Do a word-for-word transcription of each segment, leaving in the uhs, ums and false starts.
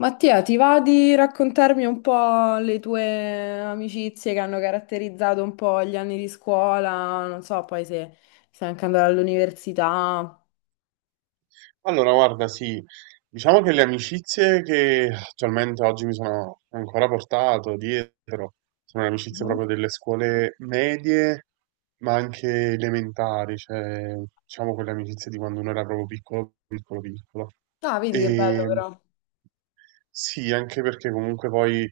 Mattia, ti va di raccontarmi un po' le tue amicizie che hanno caratterizzato un po' gli anni di scuola? Non so, poi se stai anche andando all'università. Allora, guarda, sì, diciamo che le amicizie che attualmente oggi mi sono ancora portato dietro sono le amicizie Mhm. proprio delle scuole medie, ma anche elementari, cioè diciamo quelle amicizie di quando uno era proprio piccolo, piccolo, piccolo. Ah, vedi che bello E, però. sì, anche perché comunque poi eh,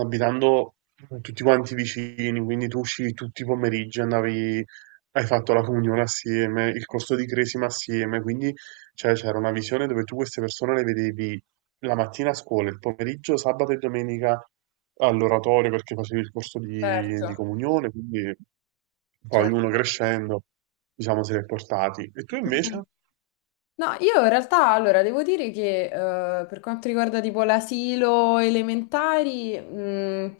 abitando tutti quanti vicini, quindi tu uscivi tutti i pomeriggi, andavi, hai fatto la comunione assieme, il corso di cresima assieme, quindi cioè, c'era una visione dove tu queste persone le vedevi la mattina a scuola, il pomeriggio, sabato e domenica all'oratorio perché facevi il corso di, di Certo, comunione, quindi poi uno certo. crescendo, diciamo, se li è portati. E tu invece? No, io in realtà, allora, devo dire che eh, per quanto riguarda tipo l'asilo elementari, mh,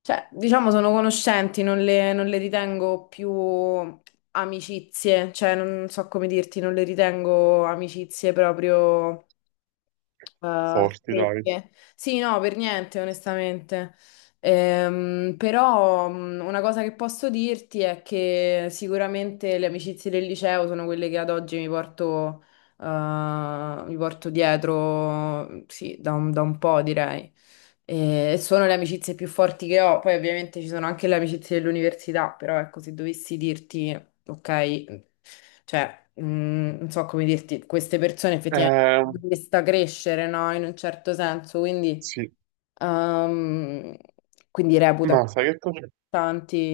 cioè, diciamo, sono conoscenti, non le, non le ritengo più amicizie, cioè, non so come dirti, non le ritengo amicizie proprio. Ah, Forti, dai. perché? Sì, no, per niente, onestamente. Ehm, però mh, una cosa che posso dirti è che sicuramente le amicizie del liceo sono quelle che ad oggi mi porto, eh, mi porto dietro, sì, da un, da un po', direi. E sono le amicizie più forti che ho. Poi ovviamente ci sono anche le amicizie dell'università, però ecco, se dovessi dirti ok? Cioè, mm, non so come dirti, queste persone effettivamente Eh, hanno visto crescere, no? In un certo senso, quindi sì, ehm, quindi reputo ma sai che cosa?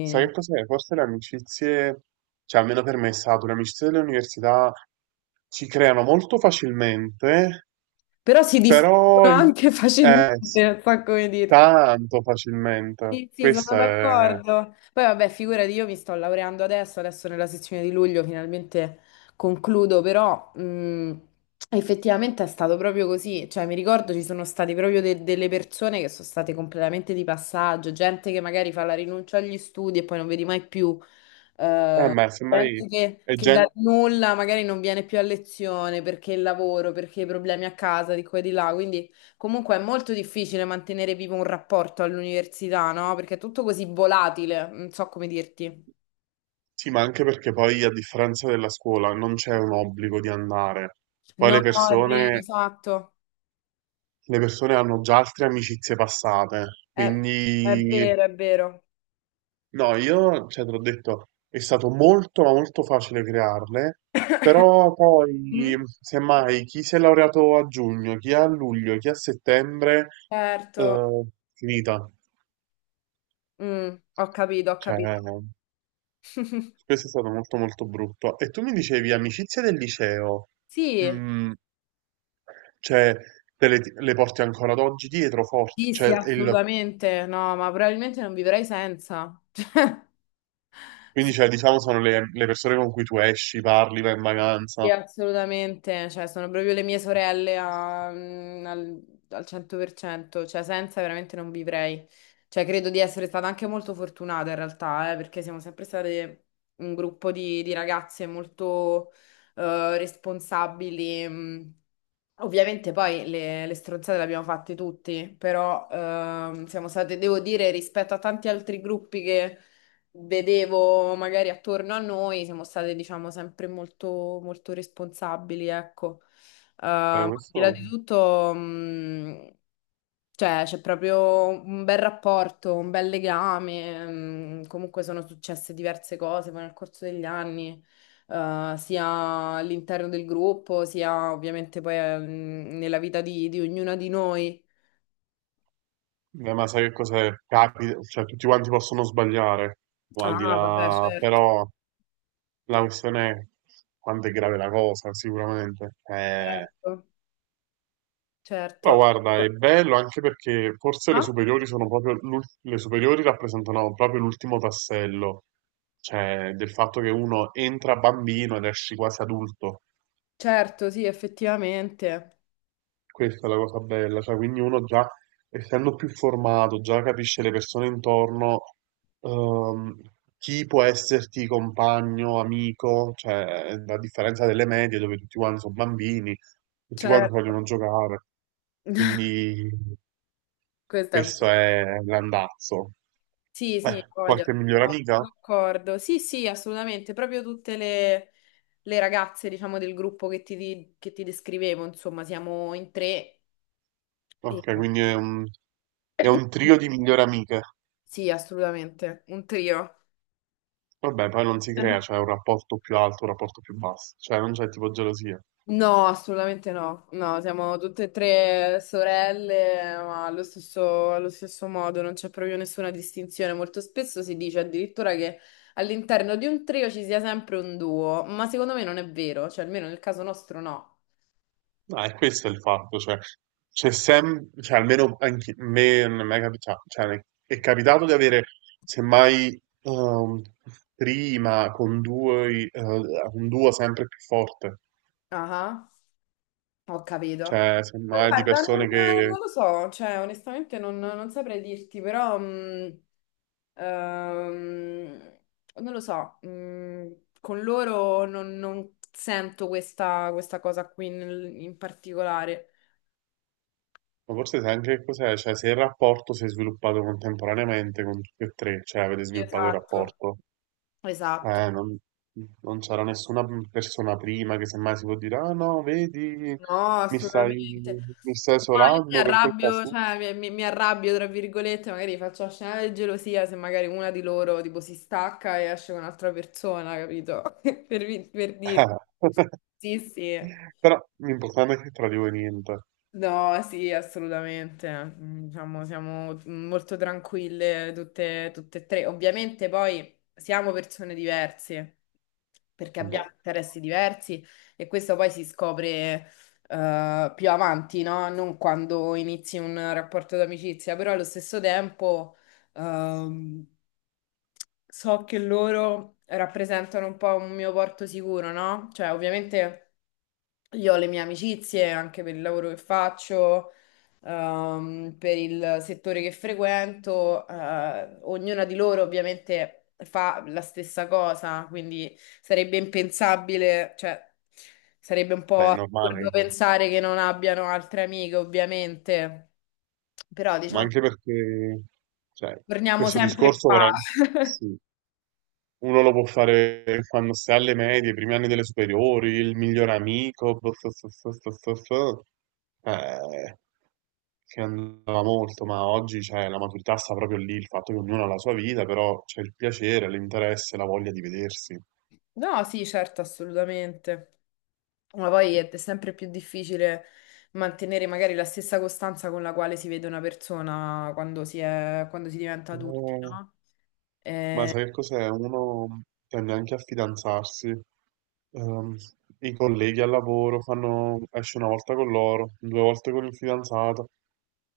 Sai che cos'è? Forse le amicizie, cioè almeno per me è stato, le amicizie delle università si creano molto facilmente, però si però distruggono i- anche eh, facilmente, s- non so come dirti. tanto facilmente. Sì, sì, sono Questo è, d'accordo. Poi vabbè, figurati, io mi sto laureando adesso, adesso nella sezione di luglio finalmente concludo, però mh, effettivamente è stato proprio così. Cioè, mi ricordo ci sono state proprio de- delle persone che sono state completamente di passaggio, gente che magari fa la rinuncia agli studi e poi non vedi mai più. eh, Eh, ma semmai Gente che, è che dal gente, nulla magari non viene più a lezione perché il lavoro, perché i problemi a casa di qua e di là. Quindi comunque è molto difficile mantenere vivo un rapporto all'università, no? Perché è tutto così volatile, non so come dirti. sì, ma anche perché poi a differenza della scuola non c'è un obbligo di andare. Poi No, le è vero, persone, esatto. le persone hanno già altre amicizie passate, È, è quindi. vero, è vero. No, io, cioè, te l'ho detto, è stato molto, ma molto facile crearle, però poi, Mhm. semmai, chi si è laureato a giugno, chi a luglio, chi a settembre, Certo. eh, finita. Mm, ho capito, ho Cioè, capito. questo è stato molto, molto brutto. E tu mi dicevi, amicizie del liceo, Sì, mm, cioè, te le, le porti ancora ad oggi dietro forte, sì, sì, cioè, il- assolutamente. No, ma probabilmente non vivrei senza. Cioè, quindi, sì. cioè, diciamo, sono le, le persone con cui tu esci, parli, vai in Sì, vacanza. assolutamente, cioè sono proprio le mie sorelle a- mm, al, al cento per cento, cioè senza veramente non vivrei. Cioè credo di essere stata anche molto fortunata in realtà, eh, perché siamo sempre state un gruppo di, di ragazze molto eh, responsabili. Mm. Ovviamente poi le, le stronzate le abbiamo fatte tutti, però ehm, siamo state, devo dire, rispetto a tanti altri gruppi che vedevo magari attorno a noi, siamo state, diciamo, sempre molto, molto responsabili, ecco. Eh, Eh, Ma al di là questo... di tutto, mh, cioè, c'è proprio un bel rapporto, un bel legame. Mh, comunque sono successe diverse cose poi nel corso degli anni. Eh, sia all'interno del gruppo, sia ovviamente poi eh, mh, nella vita di, di ognuna di noi. Eh, ma sai che cos'è? Capita, cioè tutti quanti possono sbagliare, o al di Ah, vabbè, là, certo, però la questione è quanto è grave la cosa, sicuramente. Eh, certo, Però certo. guarda, è bello anche perché forse le Ah? superiori sono proprio, l'ul- le superiori rappresentano proprio l'ultimo tassello, cioè del fatto che uno entra bambino ed esci quasi adulto. Certo, sì, effettivamente. Questa è la cosa bella, cioè quindi uno già essendo più formato, già capisce le persone intorno, ehm, chi può esserti compagno, amico, cioè a differenza delle medie dove tutti quanti sono bambini, tutti quanti Certo. vogliono giocare, quindi Questa è vera. questo è l'andazzo. Sì, sì, Beh, voglio, qualche migliore sono amica? sono d'accordo. Sì, sì, assolutamente. Proprio tutte le, le ragazze, diciamo, del gruppo che ti, di- che ti descrivevo, insomma, siamo in tre. Ok, e- quindi è un, è un trio di migliori amiche. Sì, assolutamente. Un trio. Vabbè, poi non si crea, cioè un rapporto più alto, un rapporto più basso, cioè non c'è tipo gelosia. No, assolutamente no. No, siamo tutte e tre sorelle, ma allo stesso, allo stesso modo, non c'è proprio nessuna distinzione. Molto spesso si dice addirittura che all'interno di un trio ci sia sempre un duo, ma secondo me non è vero, cioè almeno nel caso nostro no. No, è questo il fatto, cioè, c'è sempre, cioè, almeno anche a me non mi è mai capitato, cioè, è capitato di avere, semmai, ehm, prima con due, eh, un duo sempre più forte, Ah. Ho capito. cioè, Ma semmai di guarda, non, persone che, non lo so, cioè onestamente non, non saprei dirti, però mh, ehm, non lo so, mh, con loro non, non sento questa, questa cosa qui nel- in particolare. ma forse sai anche che cos'è, cioè, se il rapporto si è sviluppato contemporaneamente con tutti e tre, cioè, avete sviluppato il Esatto. rapporto, Esatto. Eh, non, non c'era nessuna persona prima che semmai si può dire, ah no, vedi, No, mi stai, assolutamente. mi stai No, io mi isolando per colpa arrabbio, sua. cioè mi, mi- mi arrabbio tra virgolette, magari faccio scenare di gelosia se magari una di loro tipo si stacca e esce con un'altra persona, capito? Per, vi- per dire. Sì, sì. Però l'importante è che tra di voi niente. No, sì, assolutamente. Mm, Diciamo, siamo molto tranquille tutte, tutte e tre. Ovviamente poi siamo persone diverse, perché Vabbè, abbiamo interessi diversi e questo poi si scopre eh, più avanti, no? Non quando inizi un rapporto d'amicizia, però allo stesso tempo. Ehm, so che loro rappresentano un po' un mio porto sicuro, no? Cioè, ovviamente io ho le mie amicizie anche per il lavoro che faccio, ehm, per il settore che frequento, eh, ognuna di loro ovviamente fa la stessa cosa, quindi sarebbe impensabile, cioè sarebbe un beh, po' è assurdo normale, pensare che non abbiano altre amiche, ovviamente, però ma diciamo, anche perché, cioè, torniamo questo sempre discorso qua. veramente, sì. Uno lo può fare quando si è alle medie, i primi anni delle superiori, il miglior amico, bo- so- so- so- so- so- so. Eh, che andava molto, ma oggi cioè, la maturità sta proprio lì, il fatto che ognuno ha la sua vita, però c'è il piacere, l'interesse, la voglia di vedersi. No, sì, certo, assolutamente. Ma poi è sempre più difficile mantenere magari la stessa costanza con la quale si vede una persona quando si è, quando si diventa adulti, Eh, no? ma Eh, sai che cos'è? Uno tende anche a fidanzarsi. Ehm, I colleghi al lavoro fanno, esce una volta con loro, due volte con il fidanzato.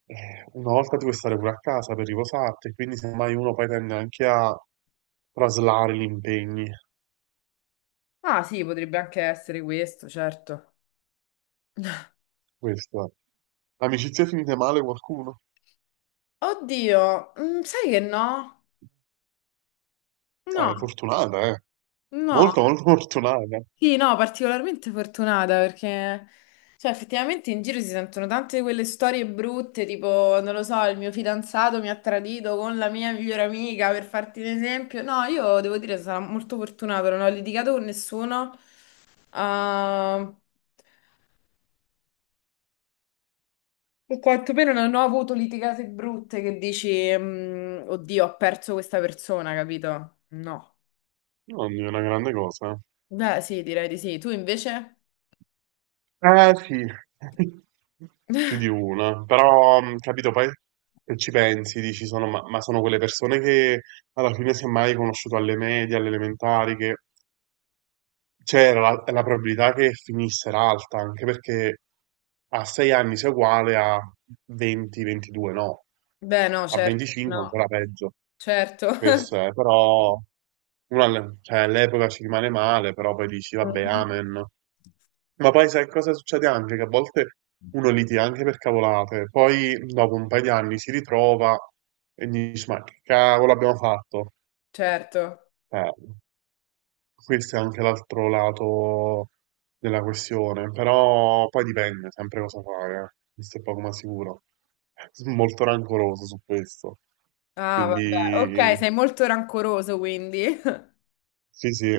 Eh, una volta tu puoi stare pure a casa per riposarti, quindi semmai uno poi tende anche a traslare gli impegni. ah, sì, potrebbe anche essere questo, certo. Questo è. Amicizie finite male qualcuno? Oddio, mm, sai che no? Ah, è No, fortunata, eh. no. Molto, molto fortunata. Sì, no, particolarmente fortunata perché, cioè, effettivamente in giro si sentono tante di quelle storie brutte, tipo, non lo so, il mio fidanzato mi ha tradito con la mia migliore amica, per farti un esempio. No, io devo dire, sarò molto fortunata, non ho litigato con nessuno, o o quantomeno non ho avuto litigate brutte che dici, mm, oddio, ho perso questa persona, capito? No. Non è una grande cosa. Beh, sì, direi di sì. Tu invece? Eh sì, più di una. Però, mh, capito, poi se ci pensi, dici, sono, ma, ma sono quelle persone che alla fine semmai hai conosciuto alle medie, alle elementari, che. Cioè, la, la probabilità che finisse era alta, anche perché a sei anni sei uguale a venti a ventidue, no? Beh, no, A certo, venticinque no, ancora peggio. certo. Questo è, però, uno alle- cioè, all'epoca ci rimane male, però poi dici, vabbè, amen. Ma poi sai cosa succede anche? Che a volte uno litiga anche per cavolate, poi dopo un paio di anni si ritrova e dici, ma che cavolo abbiamo fatto? Certo. Eh, Questo è anche l'altro lato della questione, però poi dipende sempre cosa fai, eh. Questo è poco ma sicuro. Sono molto rancoroso su questo. Ah, vabbè. Ok, Quindi sei molto rancoroso quindi. sì, sì,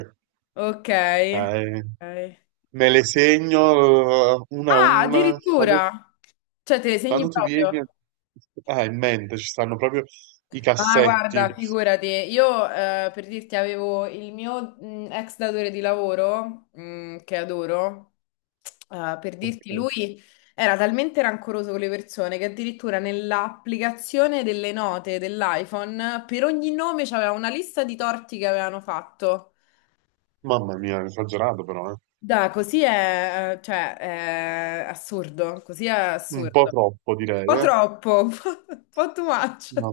Ok. cioè, Ok. me le segno eh, una a Ah, una. Quando, addirittura. Cioè, te le quando segni tu vieni, proprio. a- ah, in mente ci stanno proprio i Ma guarda, cassetti. figurati, io eh, per dirti avevo il mio mh, ex datore di lavoro, mh, che adoro, eh, per dirti Ok. lui era talmente rancoroso con le persone che addirittura nell'applicazione delle note dell'iPhone per ogni nome c'aveva una lista di torti che avevano fatto. Mamma mia, esagerato però, eh. Da, così è, eh, cioè, è assurdo, così è Un po' assurdo. Un troppo direi, po' eh. troppo, un po' un po' too much. Ma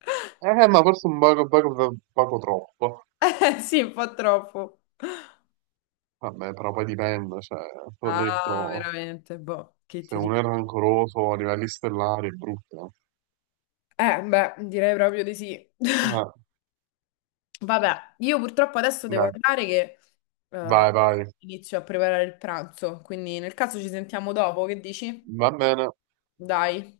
Eh, ma forse un poco, poco, poco troppo. Eh, sì, un po' troppo. Vabbè, però poi dipende, cioè, te l'ho Ah, detto, veramente, boh, che se ti uno è dico. rancoroso a livelli stellari è brutto. Eh, beh, direi proprio di sì. Eh, Vabbè, io purtroppo adesso devo Dai, andare che eh, vai, vai. inizio a preparare il pranzo, quindi nel caso ci sentiamo dopo, che dici? Va bene. Dai.